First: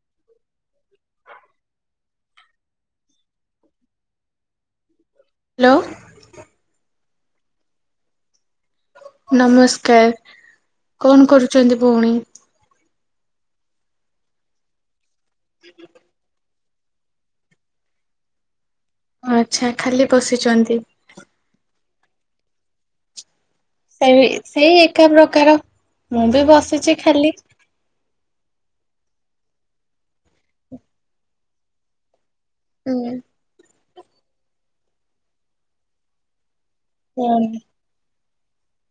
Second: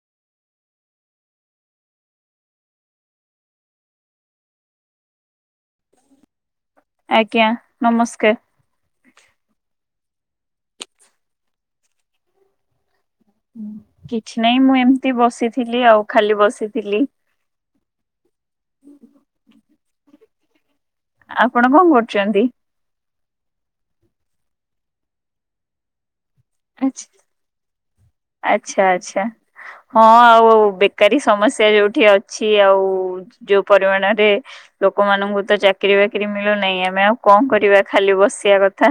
[unintelligible] Hello ଆଜ୍ଞା ନମସ୍କାର। ନମସ୍କାର କଣ କରୁଛନ୍ତି ଭଉଣୀ। କିଛି ନାହିଁ ମୁଁ ଏମତି ଏମତି ବସିଥିଲି ଆଉ ଖାଲି ବସି ଥିଲି। ଆଚ୍ଛା ଖାଲି ବସିଛନ୍ତି। ଆପଣ କଣ କରୁଛନ୍ତି। ସେ ସେଇ ଏକା ପ୍ରକାର। ମୁଁ ବି ବସିଛି ଆଛ୍ ଖାଲି। ଆଚ୍ଛା ଆଛା ହଁ ଆଉ ବେକାରୀ ସମସ୍ୟା ଯୋଉଠି ଅ ଅଛି ଆଉ ହୁଁ। ଯୋଉ ପରିମାଣରେ ଲୋକମାନଙ୍କୁ ତ ଚାକିରୀ ବାକିରି ମି ମିଲୁନାଇ ଆମେ ଆଉ କଣ ହୁଁ କରିବା ଖାଲି ବସି କରିବା କଥା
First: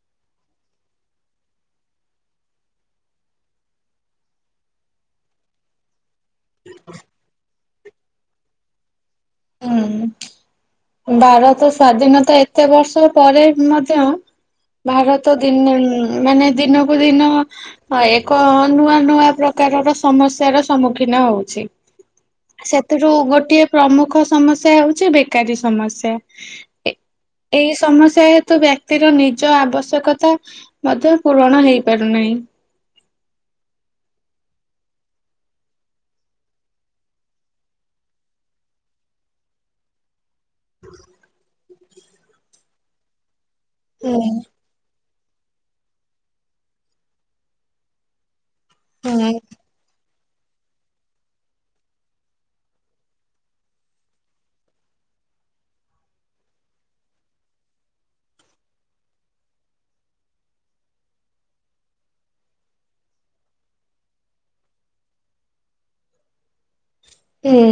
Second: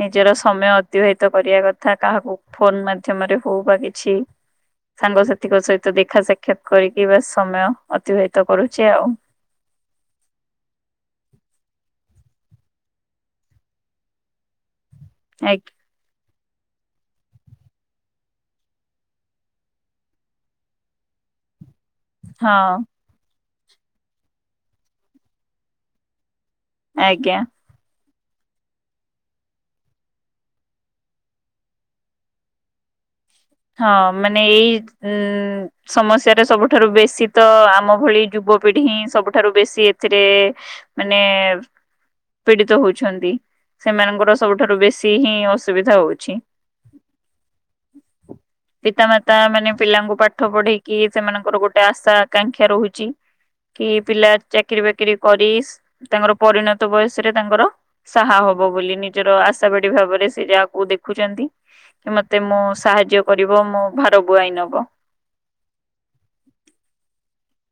ନିଜର ସମୟ ଅତିବାହିତ କରିବା କଥା କାହାକୁ ଫୋନ ମାଧ୍ୟ ମରେ ହଉ ବା କିଛି ସାଙ୍ଗସଥିଙ୍କ ସହିତ ଦେଖ ଦେଖା ସାକ୍ଷାତ କରିକି ବା ସମୟ। ଅତିବାହିତ କରୁଛି ଆଉ। ହୁଁ ଭାରତ ସ୍ଵାଧୀନତା ଏତେ ବର୍ଷ ପରେ ମଧ୍ୟ ଭାରତ ଦିନି ଆଜ୍ଞା ମାନେ ଦିନକୁ ଦିନ ଅ ଏକ ନୂଆ ନୂଆ ପ୍ରକାରର ସମସ୍ୟାର ସମ୍ମୁଖୀନ ହଉଛି। ହଁ ସେଥିରୁ ଗୋଟିଏ। ପ୍ରମୁଖ ସ ସମସ୍ୟା ହଉଛି ବେକାରୀ ସମସ୍ୟା। ଏ ଆଜ୍ଞା। ଏଇ ସମସ୍ ଯେହେତୁ ବ୍ୟକ୍ତିର ନିଜ ଆବଶ୍ୟକତା ମଧ୍ୟ ପୂରଣ ହେଇ ପାରୁନାହିଁ। ହଁ ମାନେ ଏଇ ଉ ସମସ୍ୟାରେ ସବୁଠାରୁ ବେଶୀ ତ ଆମ ଭଳି ଯୁବପିଢି ହିଁ ସବୁଠାରୁ ବେଶୀ ଏଥିରେ ମାନେ ପୀଡିତ ହଉଛନ୍ତି। ହୁଁ ସେମାନଙ୍କର ସବୁଠାରୁ ବେଶୀ ସେ ହିଁ ଅସୁବିଧା ହଉଛି। ପିତା ମାତା ହୁଁ ମାନେ ପିଲାଙ୍କୁ ପାଟ୍ ପାଠ ପଢେଇକି ସେମାନଙ୍କର ଗୋଟେ ଆଶା ଆକାଂକ୍ଷା ରହୁଛି। କି ପିଲା ଚାକିରି ବାକିରି କରି ତାଙ୍କର ପରିଣତ ବୟସରେ ତାଙ୍କର ସାହା ହବ ବୋଲି। ନିଜର ଆଶା ବାଡି ଭାବରେ ସେ ଯାହାକୁ ଦେଖୁଛନ୍ତି କି ମତେ ମୁଁ ସାହାଯ୍ୟ ଯ୍ୟ କରିବ ମୋ ଭାର ବୁଆଇ ନବ। ହୁଁ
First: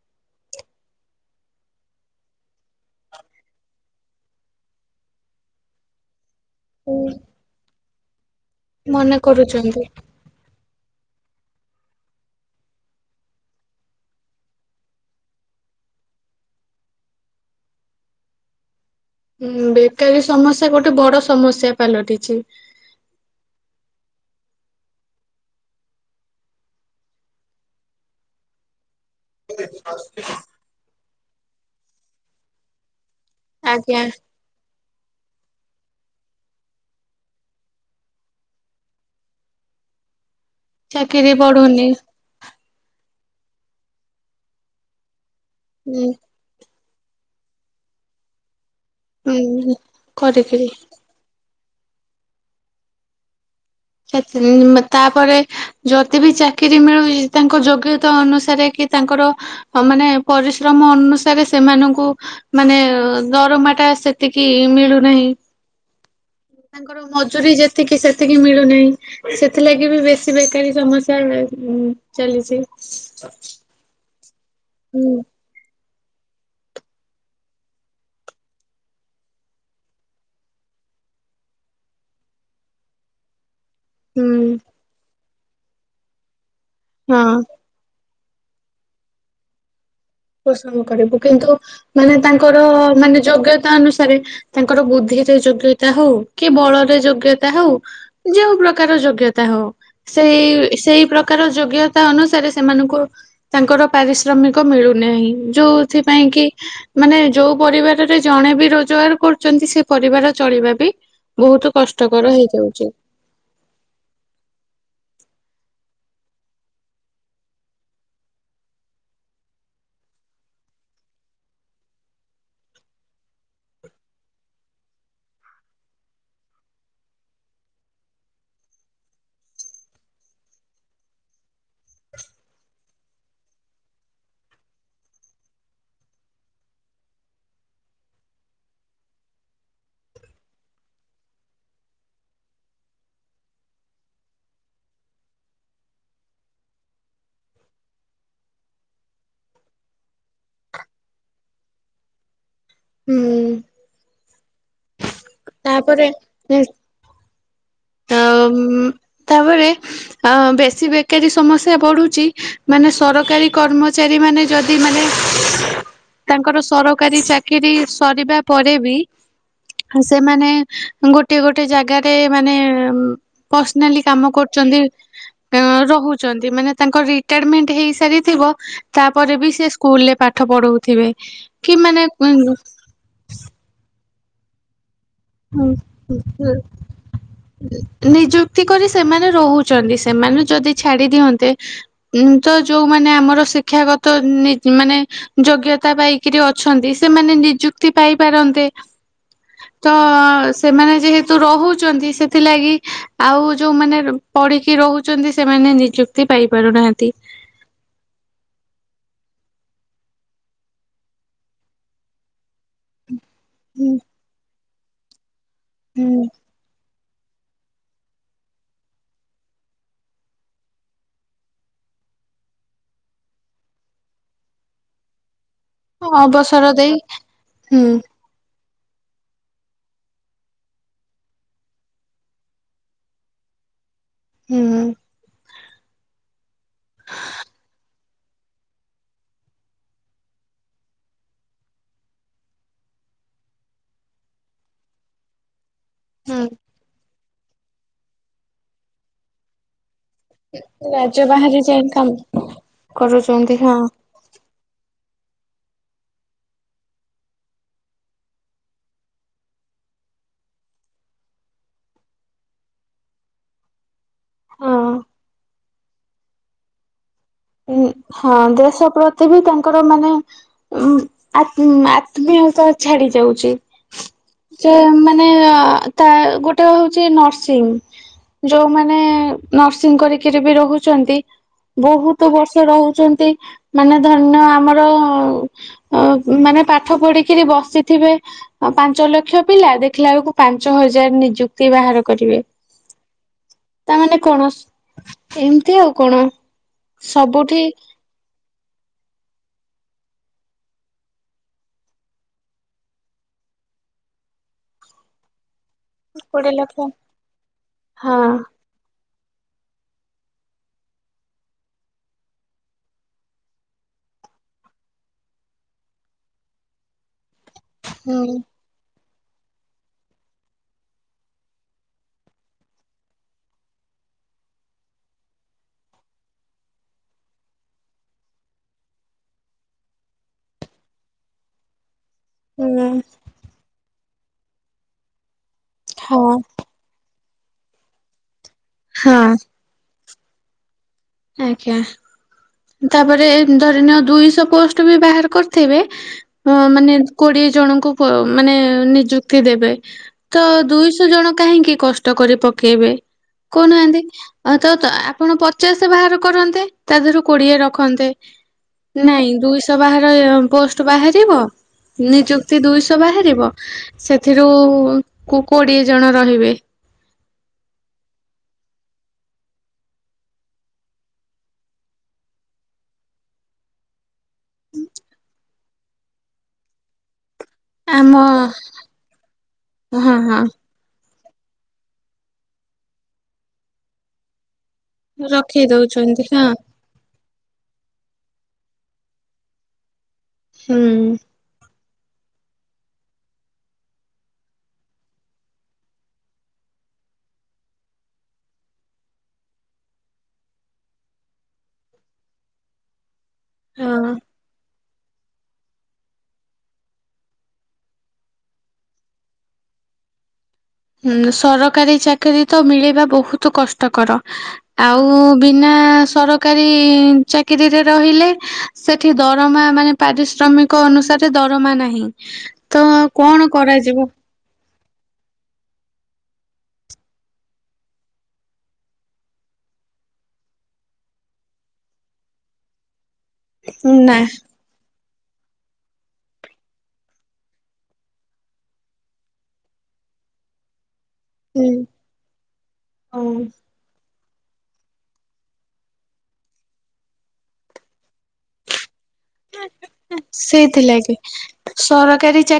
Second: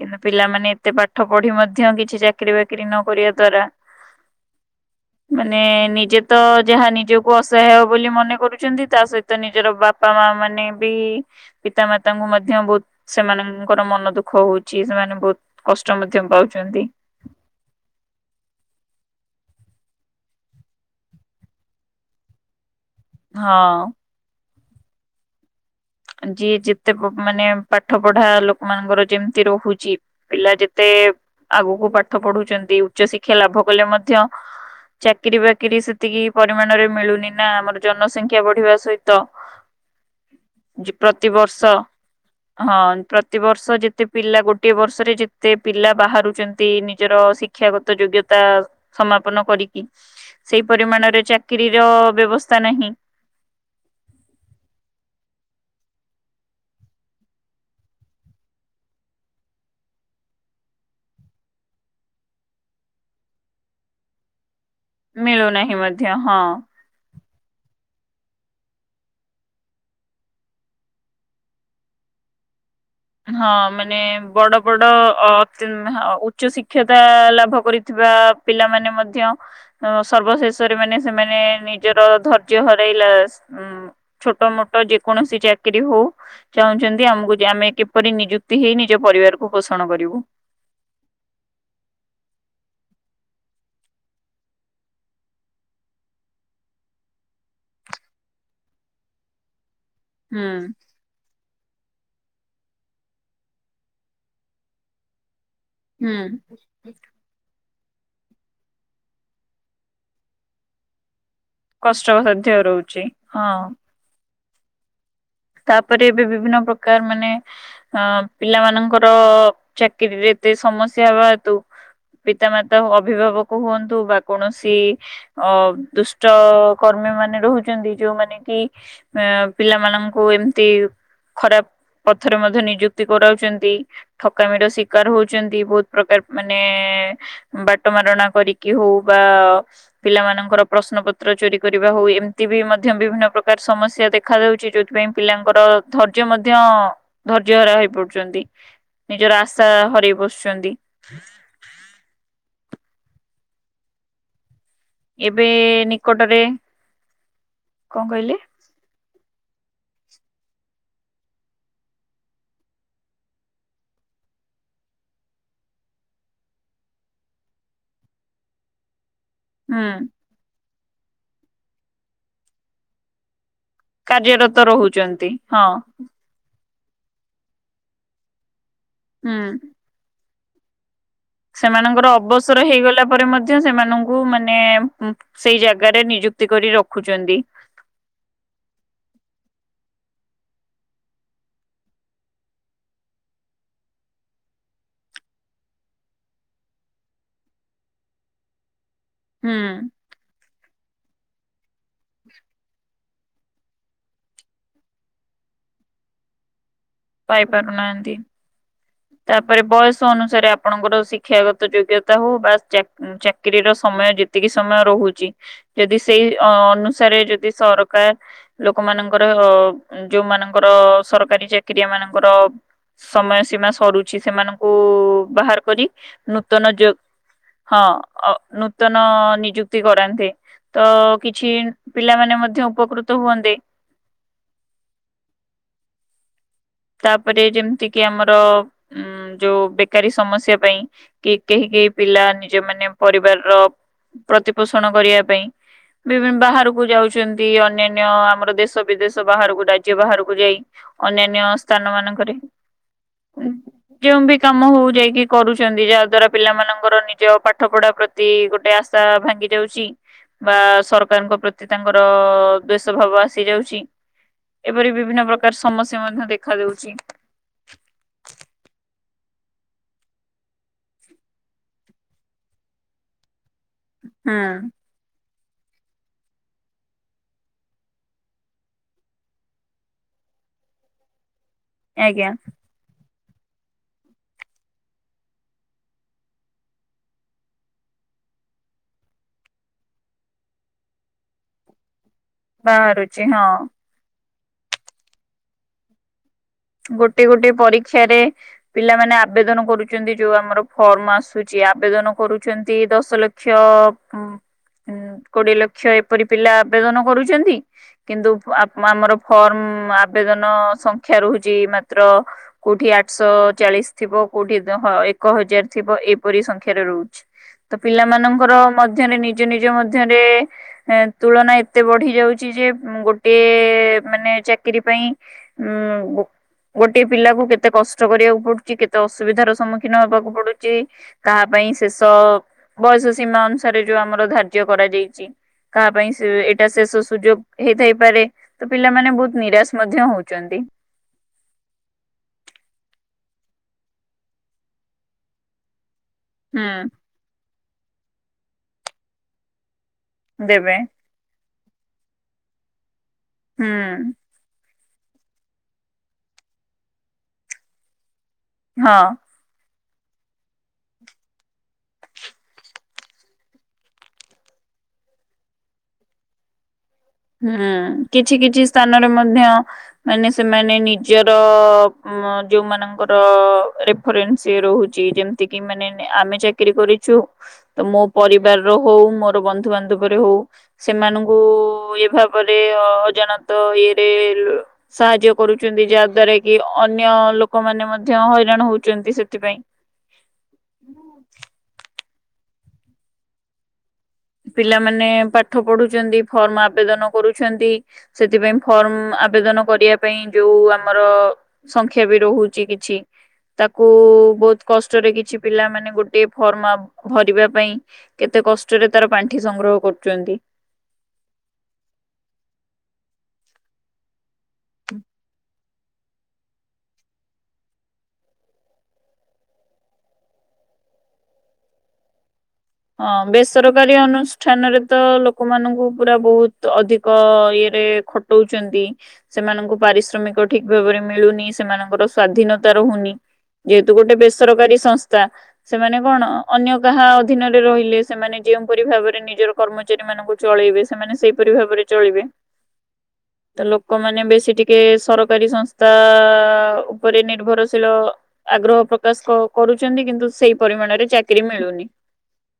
କିନ୍ତୁ ପିଲାମାନେ ଏତେ ପାଠ ପଢି ମଧ୍ୟ କିଛି ଚାକିରି ବାକିରି ନ କରିବା ଦ୍ଵାରା। ମାନେ ନିଜେ ତ ଯାହା ହୁଁ ନିଜକୁ ଅସହାୟ ବୋଲି ମନେ କରୁଛନ୍ତି। ତା ମନେ ସହିତ ନିଜର କରୁଛନ୍ତି। ବାପା ମା ମାନେ ବି ପିତା ମାତାଙ୍କୁ ମଧ୍ୟ ବହୁତ ସେମାନଙ୍କର ମନ ଦୁଃଖ ହଉ ଛି ସେମାନେ ବହୁତ କଷ୍ଟ ମଧ୍ୟ ପାଉଛନ୍ତି। ହୁଁ ବେକାରୀ ସମସ୍ୟା ଗୋଟେ ବଡ ସମସ୍ୟା ପାଲଟିଛି। ହଁ। ଯିଏ ଯେତେ କୋ ମାନେ ପାଠ ପଢା ଲୋକମାନଙ୍କର ଯେମି ତି ରହୁଛି ପିଲା ଯେତେ ଆଗକୁ ପାଠ ପଢୁଛନ୍ତି। ଉଚ୍ଚଶିକ୍ଷା ଲାଭ କଲେ ଆଜ୍ଞା ମଧ୍ୟ ଚାକିର ବା କିରି ସେତିକି ପରିମାଣରେ ମିଳୁନି ନା। ଆମର ଜନସଂଖ୍ୟା ବଢିବା ସହିତ ଚାକିରି ପ୍ରତିିବର୍ଷ ବଢୁନି ହଁ। ପ୍ରତି ବର୍ଷ ଯେତେ ପିଲା ଗୋଟିଏ ବର୍ଷରେ ଯେ ଏତେ ପିଲା ଉଁ ବାହାରୁଛନ୍ତି, ନି ଜର ଶିକ୍ଷାଗତ ଯୋଗ୍ୟତା। ସମାପନ ଉଁ କରିକି ସେଇ କରିକିରି ପରିମାଣରେ ଚା ଚାକିରି ର ବ୍ୟବସ୍ଥା ନାହିଁ ତାପରେ ଯଦି ବି ଚାକିରୀ ମିଳୁଛି ତାଙ୍କ ଯୋଗ୍ୟତା ଅନୁସାରେ କି ତାଙ୍କର ମାନେ ପରିଶ୍ରମ ଅନୁସାରେ ସେମାନଙ୍କୁ ମାନେ ଦରମାଟା ସେତିକି ମିଳୁନାହିଁ ମିଳୁନାହିଁ ମଧ୍ୟ ହଁ। ତାଙ୍କର ମଜୁୀ ଯେ ସେତିକି ସେତିକି ମିଳୁ ନହିଁ ସେଥିଲାଗି ବି ବେଶୀ ବେକାରୀ ସମସ୍ୟା ଚାଲିଛି ହଁ ମାନେ ବଡ଼ ବଡ଼ ହୁଁ ଅ ଉଚ୍ଚ ଶିକ୍ଷତା ଲାଭ କରିଥିବା ପିଲାମାନେ ମଧ୍ୟ ସର୍ବଶେଷରେ ମାନେ ସେମାନେ ନିଜର ଧୈର୍ଯ୍ୟ ହରାଇଲା ଉଁ ହୁଁ ଛୋଟ ମୋଟ ଯେକୌଣସି ଚାକିରି ହଉ ଚାହୁଁଛନ୍ତି ହଁ। ଆମକୁ ଯେ ଆମେ ପରି ନିଯୁକ୍ତି ହେଇ ନିଜ ପରିବାରକୁ ପୋଷଣ କରିବୁ ପସନ୍ଦ କରିବୁ କିନ୍ତୁ ମାନେ ତାଙ୍କର ମାନେ ଯୋଗ୍ୟତା ଅନୁସାରେ ତାଙ୍କର ବୁଦ୍ଧିରେ ଯୋଗ୍ୟତା ହଉ କି ବଳରେ ଯୋଗ୍ୟତା ହଉ ଯୋଉଁ ପ୍ରକାର ଯୋଗ୍ୟତା ହଉ ହୁଁ ସେଇ ସେଇ ପ୍ରକାର ଯୋଗ୍ୟ ତା ଅନୁସାରେ ସେମାନଙ୍କୁ ତାଙ୍କର ପାରିଶ୍ରମିକ ମିଳୁ ହି [unintelligible] ହୁଁ ଯୋଉଥିପାଇଁ କି ମାନେ ଯୋଉ ପରିବାର ରେ ଜଣେ ବି ରୋଜଗାର କରୁଛନ୍ତି ସେ ପରିବାର ଚଳିବା ବି ବହୁତ କଷ୍ଟକର କଷ୍ଟସଧ୍ୟ ହେଇଯାଉଛି ରହୁଛି ହଁ। ତାପରେ ଏବେ ବିଭିନ୍ନ ପ୍ରକାର ମାନେ ଅଁ ପିଲା ମାନଙ୍କର ଚାକିରିରେ ଏତେ ସମସ୍ୟା ହବା ହେତୁ ପିତାମାତା ଅଭିଭାବକ ହୁଅନ୍ତୁ ବା କୌଣସି ଅ ଦୁଷ୍ଟ କର୍ମୀ ମାନେ ରହୁଛନ୍ତି ଯୋଉମାନେ କି ଅ ପିଲାମାନଙ୍କୁ ଙ୍କୁ ଏମତି ଖରାପ ପଥରେ ମଧ୍ୟ ନିଯୁକ୍ତି କରାଉଛନ୍ତି ଠକାମିର ଶିକାର ହଉଛନ୍ତି ବହୁତ ପ୍ରକାର ମାନେ ବାଟ ମାରଣା କରିକି ହଉ ବା ପିଲାମାନଙ୍କର ପ୍ରଶ୍ନପତ୍ର ଚୋରି କରିବା ହଉ ଏମିତି ବି ମଧ୍ୟ ବିଭିନ୍ନ ପ୍ରକାର ସମସ୍ୟା ଦେଖା ଦଉଛି ଯୋ ଉଥିପାଇଁ ପିଲାଙ୍କର ଧୈର୍ଯ୍ୟ ମଧ୍ୟ ଧୈର୍ଯ୍ୟହରା ହେଇପଡୁଛନ୍ତି ନିଜର ଆଶା ହରାଇ ବସୁଛନ୍ତି। ହୁଁ। ଏବେ ତାପରେ ନିକଟରେ କଣ କହିଲେ? ଅମ୍ ତାପରେ ଅ ବେଶୀ ବେକାରୀ ସମସ୍ୟା ବଢୁଛି ମାନେ ସରକାରୀ କର୍ମଚାରୀ ମାନେ ଯଦି ମାନେ ତାଙ୍କର ସରକାରୀ ଚାକିରି ସରିବା ପରେ ବି ହୁଁ ସେମାନେ ଗୋଟେ ଗୋଟେ ଜାଗାରେ ମାନେ ପର୍ସନାଲି କାମ କାର୍ଯ୍ୟରତ କରୁଛନ୍ତି ରହୁଛନ୍ତି ହଁ ରହୁଛନ୍ତି ମାନେ ତାଙ୍କ ରିଟାୟାରମେଣ୍ଟ ହେଇ ସାରିଥିବ ତାପରେ ବି ହୁଁ। ସେ ସ୍କୁଲରେ ପାଠ ପାଠ ପଢଉଥିବେ। କି ମାନେ ସେମାନଙ୍କର ଅବସର ହେଇଗଲା ପରେ ମଧ୍ୟ ସେମାନଙ୍କୁ ଙ୍କୁ ମାନେ ସେଇ ହୁଁ ଜାଗାରେ ନିଯୁକ୍ତି କରି ରଖୁଛନ୍ତି [unintelligible] ନିଯୁକ୍ତି କରି ସେମାନେ ରହୁଛନ୍ତି ସେମାନେ ଯଦି ଛାଡି ଦିଅନ୍ତେ ଉଁ ତ ଯୋଉମାନେ ଆମର ଶିକ୍ଷାଗତ ନି ମାନେ ଯୋଗ୍ୟତା ପାଇକରି ଅଛନ୍ତି ସେମାନେ ନିଯୁକ୍ତି ପାଇପାରନ୍ତେ। ହୁଁ। ତ ସେମାନେ ଯେହେତୁ ରହୁ ସେଥିଲାଗି ଇ ଆଉ ଯୋଉମାନେ ର ପଢିକି ରହୁଛନ୍ତି ସେମାନେ ନିଯୁକ୍ତି ପାଇ ପାରୁନାହାନ୍ତି। ପାଇ ପାରୁନାହାନ୍ତି। ତାପରେ ବୟସ ଅନୁସାରେ ଆପଣଙ୍କର ଶିକ୍ଷାଗତ ଯୋଗ୍ୟତା ହଉ ବା ଚା ଚାକ୍ କି ର ହୁଁ ସମୟ ଯେତିକି ସି ସମୟ ରହୁଚି ଯଦି ସେଇ ଅ ଅନୁ ସାରେ ଯଦି ସରକାର ଲୋକମାନଙ୍କର ଅ ଯୋଉମାନଙ୍କର ଅ ସରକାରୀ ଚାକ୍ ରିଆ ମାନଙ୍କର ସମୟ ସୀମା ସରୁଛି ସେମାନଙ୍କୁ ବାହାର୍ କରି ହୁଁ ନୂତନ ଅବସର ଯ ଦେଇ ହଁ ହୁଁ ନୁ ନୂତନ ନିଯୁକ୍ତି କରାନ୍ତେ ତ କିଛି ପିଲାମାନେ ମଧ୍ୟ ଉପକୃତ ହୁଅନ୍ତେ। ହୁଁ ହୁଁ। ତାପରେ ଯେମିତି କିି ଆମର ଉମ୍ ଯୋଉ ବେକାରୀ ସମସ୍ୟା ପାଇଁ କି କେହି କେହି ପିଲା ନିଜ ମାନେ ପରିବାରର ପ୍ରତିପୋଷଣ କରିବା ପାଇଁ ବିଭି ହୁଁ। ବାହାରକୁ ଯାଉଚ୍ ଚନ୍ତି ଅନ୍ୟାନ୍ୟ ଆମର ଦେଶ ବିଦେଶ ବାହାରକୁ ଡାକ୍ ରାଜ୍ୟ ବାହାରକୁ ଯାଇ ଅନ୍ୟାନ୍ୟ ସ୍ କାମ୍ କରୁଚନ୍ତି ହଁ। ଯେଉଁ ବି କାମ ହଉ ଯାଇକି କରୁଛନ୍ତି ଯାହା ଦ୍ଵାରା ପିଲାମାନାନଙ୍କର ନିଜ ପାଠ ପଢ଼ା ପ୍ରତି ଗୋଟେ ଆଶା ଭାଙ୍ଗି ଯାଉଛି ବା ସରକାରଙ୍କ ପ୍ରତି ତାଙ୍କର ଦ୍ଵେଷ ଭାବ ଆସି ଯାଉଛି। ଏପରି ହଁ। ବିଭିନ୍ନ ପ୍ରକାର ସ ସମସ୍ୟା ମଧ୍ୟ ଦେଖ୍ ଦେଖା ଯାଉଚି। ଉଁ ହଁ ଦେଶ ପ୍ରତି ବି ତାଙ୍କର ମାନେ ଉଁ ଆତ୍ ଆତ୍ମୀୟତା ଛାଡି ଯାଉଚି। ହୁଁ ଯେ ମାନ୍ ମାନେ ତା ଗୋଟେ ହଉଛି ନର୍ସିଂ ଯୋଉମାନେ ନର୍ସିଂ କରିକି ରି ବି ରହୁଛନ୍ତି। ବହୁତ ଆଜ୍ଞା ବରଶ୍ ଚନ୍ତି ମାନେ ଧରନିଅ ଆମର ମାନେ ପାଠ ପଢ଼ିକିରି ବସିଥିବେ ପାଞ୍ଚ ଲକ୍ଷ ପିଲା ଦେଖିଲା ବେଳକୁ ପାଞ୍ଚ ହଜାର ନିଯୁକ୍ତି ବାହାର କରିବେ ବାହାରୁଚି ହଁ। ତାମାନେ କଣ ଏମିତି ଆଉ କଣ। ଗୋଟେ ଗୋଟେ ସବୁଠି ପରୀକ୍ଷାରେ। ପିଲାମାନେ ଆବେଦନ କରୁଛନ୍ତି ଯୋଉ ଆମର ଫର୍ମ ଆସୁଛି ଆବେଦନ କରୁଚନ୍ତି ଦଶ ଲକ୍ଷ ଅ କୋଡିଏ ଲକ୍ କ୍ଷ ଏପରି ପିଲା କୋଡ଼ିଏ ଲକ୍ଷ ଆବେଦନ କରୁଛନ୍ତି ହଁ। କିନ୍ତୁ ଆମ ଆମର ଫର୍ମ ଆବେଦନ ସଂଖ୍ୟା ରହୁଛି। ମାତ୍ର କୋଉଠି ଆଠଶହ ଚାଳିଶ ଥିବ କୋଉଠି ଏକ ହଜାର ଥିବ ଏପରି ସଂଖ୍ୟାରେ ରହୁଛି। ତ ପିଲା ହୁଁ। ମାନଙ୍କର ମ। ଧ୍ୟରେ ନିଜ ନିଜ ମଧ୍ୟରେ ତୁଳନା ଏତେ ବଢି ଯାଉଛି ଯେ ଗୋଟେ ମାନେ ଚାକିରୀ ପାଇଁ ଉଁ। ଗୋଟଏ ପିଲାକୁ କେତେ କଷ୍ଟ କରିବାକୁ ପଡୁଛି କେତେ ଅସୁବିଧାର ସମ୍ମୁଖୀନ ହବାକୁ ପଡୁଛି ତାହା ପାଇଁ ସେ। ତ ହୁଁ ବୟସ ସୀମା ଅନୁସାରେ। ଯୋଉ ଆମର ଧାର୍ଯ୍ୟ କରାଯାଇଛି। କାହା ପାଇଁ ହଁ ସେ ଏଇଟା ଶେଷ ସୁଯୋଗ। ହେଇଥାଇପାରେ। ତ ପିଲାମାନେେ ହଁ ବହୁତ ନିରାଶ ମଧ୍ୟ ହଉ। ଛନ୍ତି। ଆଜ୍ଞା। ତାପରେ ଧରିନଅ ଦୁଇଶହ ପୋଷ୍ଟ ବି ବାହାର କରିଥିବେ। ଅ ହୁଁ ମାନେ କୋଡିଏ। ଜଣଙ୍କୁ ପ ମାନେ ନିଯୁକ୍ତି ଦେବେ। ତ ଦେବେ ଦୁଇଶହ ଜଣ। କାହିଁକି କଷ୍ଟ କରି ପକେଇବେ। ହୁଁ କହୁନାହାନ୍ତି ଆ। ତ ତ ଆପଣ ପଚାଶ ବାହାର କରନ୍ତେ ତା ଦେହରୁ। କୋଡିଏ ରଖନ୍ତେ। ହଁ। ନାଇଁ ଦୁଇଶ। ବାହାର ପୋଷ୍ଟ ବାହାରିବ ନିଯୁକ୍ତି ଦୁଇଶହ ବାହାରିବ ସେଥିରୁ କୋଡିଏ ଜଣ ରହିବେ। ହୁଁ କିଛି କିଛି ସ୍ଥାନରେ ମଧ୍ୟ ମାନେ ସେମାନେ ନିଜର ଯୋଉମାନଙ୍କର ରେଫରେନ୍ସ ରହୁଛି ଯେମିତି କିି ମାନେ ଆମେ ଚାକିରି କରିଛୁ। ତ ମୋ ଆମ ପରିବାର ର ହଉ ମୋର ବନ୍ଧୁ ହଁ ବାନ୍ଧବରେ ହଉ ହଁ ସେମାନଙ୍କୁ। କୁ ଏ ତାପରେ ଅଜାଣତ ଇଏରେ ସାହାଯ୍ୟ ରଖେଇ କରୁଛନ୍ତି ଯାହା ଦଉଛନ୍ତି ଦ୍ଵାରା ହଁ କି ଅନ୍ୟ ଲୋକମାନେ ମଧ୍ୟ ହଇରାଣ ହଉ। ଚନ୍ତି ସେଥିପାଇଁ। ହୁଁ। ପିଲାମାନେ ପାଠ ପଢୁଛନ୍ତି ଫର୍ମ ଆବେଦନ କରୁଛନ୍ତି ସେଥିପାଇଁ ଫର୍ମ ଆବେଦନ କରିବା ପାଇଁ ଯୋଉ ଆମର ସଂଖ୍ୟା ବି ରହୁଛି କିଛି ତାକୁ ହଁ ବହୁତ କଷ୍ଟରେ କିଛି ପିଲା ମାନେ ଗୋଟେ ଫର୍ମ ଭରିବା ପାଇଁ କେତେ କଷ୍ଟରେ। ତାର ପାଣ୍ଠି ସଂଗ୍ରହ କରୁଛନ୍ତି। ହୁଁ ସରକାରୀ ଚାକିରି ତ ମିଳିବା ବହୁତ କଷ୍ଟକର। ଆଉ ବି ବିନା ସରକାରୀ ଚାକିରିରେ ରହିଲେ ସେଠି ଦରମା ମାନେ ପାରିଶ୍ରମିକ ଅନୁସାରେ ଦରମା ନାହିଁ। ତ ହଁ କଣ ବେସରକାରୀ କରାଯିବ ଅନୁଷ୍ଠାନରେ। ତ ଲୋକମାନଙ୍କୁ ପୁରା ବୋହୁତ୍ ଅଧିକ ଇଏରେ ଖଟଉ ଚନ୍ତି। ସେମାନଙ୍କୁ ପାରିଶ୍ରମିକ ଠିକ୍ ଭାବ ରେ ମିଳୁନି ସେମାନଙ୍କ ର ସ୍ୱାଧୀନତା ରୋହୁନି ଇ ଏତ ଗୋଟେ ନା ବେସରକାରି ସଂସ ବା ସେମାନେ କଣ ଅନ୍ୟ କାହା ଅ ଦିନରେ ରହିଲେ ସେମାନେ ଯେଉଁପରି ଭାବରେ ନିଜର କର୍ମଚାରୀ ମାନଙ୍କୁ ଚଳେଇବେ। ସେମାନେ ସେଇପରି ହୁଁ ଭାବରେ ଚଳିବେ ହଁ ତ ଲୋକମାନେ ବେଶୀ ସେ ଟିକେ ସରକାରୀ ସଂସ୍ଥା ଉପରେ ନିର୍ଭରଶୀଳ ଆଗ୍ରହ ପ୍ର ବାସ୍ କ କରୁଛନ୍ତି କିନ୍ତୁ ସେଇ ପରିମାଣରେ ଚାକିରୀ ମିଳୁନି।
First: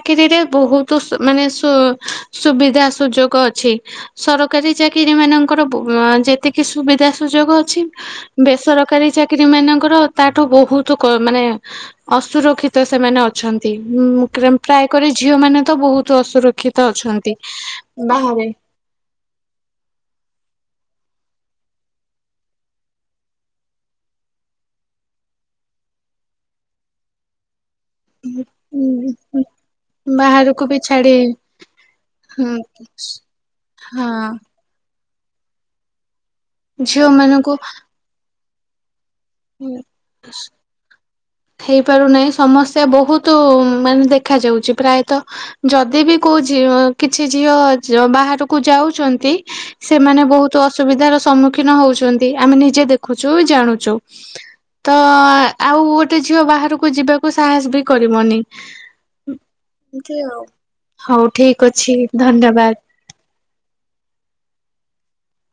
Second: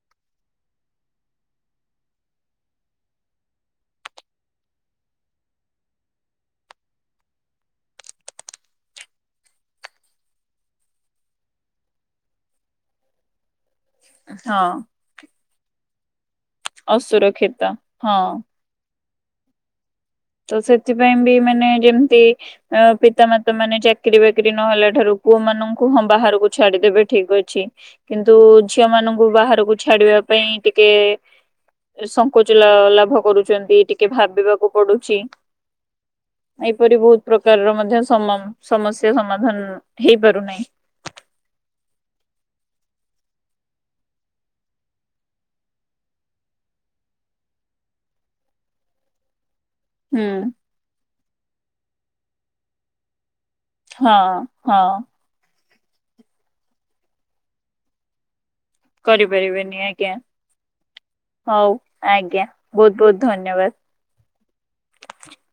ଚାକିରୀ ରେ ବୋହୁତ୍ ମାନେ ସ ସୁବିଧା ସୁଯୋଗ ଅଛି। ସରକାରୀ ଚାକିରୀ ମାନଙ୍କର ବୋହୁ ଯେତିକି ସୁବିଧା ସୁଯୋଗ ଅଛି। ବେସର କାରି ଚାକିରୀ ମାନଙ୍କର ତାଠୁ ବୋହୁତ୍ କମ୍ ମାନେ ଅସୁରକ୍ଷିତ ସେମାନେ ଅଛନ୍ତି। ତ୍ତୀ ମୁଁ କ୍ରୟଏମ୍ ହଁ। ପ୍ରାୟ କରୀ ଝିଅ ମାନେ ତ ବହୁତ୍ ଦଶରେ ଶିକ୍ଷିତ ଅଛନ୍ତି ଅସୁରକ୍ଷିତ ହଁ ବାହାରେ ତ ସେଥିପାଇଁ ବି ମାନେ ଯେମତି ପିତାମାତା ମାନେ ଚାକିରୀ ବାକିରି ନହଲେ ଠାରୁ ପୁଅ ମାନଙ୍କୁ ହଁ ବାହାରକୁ ଛାଡିଦେବେ ଠିକ୍ ଅଛି। କିନ୍ତୁ ଝିଅ ମାନଙ୍କୁ ଉଁ ବାହାରକୁ ଛାଡିବା ପାଇଁ ବାହାରକୁ ବି ଟିକେ ଛାଡି ସଂଙ୍କୋଚ ହଁ ଲାଭ କରୁଛନ୍ତି ଟିକେ ହଁ ଭାବିବାକୁ ପଡୁ ଚି ଏହିପରି ଝିଅ ବୋହୁତ୍ ମାନଙ୍କୁ ପ୍ରକାରର ମଧ୍ୟ ସମାମ ସମସ ସେ ସମାଧାନ ହେଇପାରୁନାହିଁ। ହେଇପାରୁନାହିଁ ସମସ୍ୟା ବହୁତ ମାନେ ଦେଖ ଯାଉଛି ପ୍ରାୟତଃ ଯଦି ବି କୋଉଅ କିଛି ସେମାନେ ହୁଁ ବହୁତ ଅସୁବିଧାର ସ ସମ୍ମୁଖୀନ ହଉଚନ୍ତି ଆମେ ନିଜେ ଦେଖୁଛୁ। ଯଉ ବି ଜାଣୁଚୁ ହଁ ହଁ ତ ଆ ଆଉ ଉ ଗୋଟେ ଝିଅ ବାହାରକୁ ଯିବାକୁ ସାହସ୍ ବି କରିବନି। କରିପାରିବେନି ଆଜ୍ଞା ଏମତି ଆଉ ଠିକ ହଉ ଅଛି ଆଜ୍ଞା ଧନ୍ୟବାଦ। ବହୁତ ବହୁତ ଧନ୍ୟବାଦ। ଚାଏ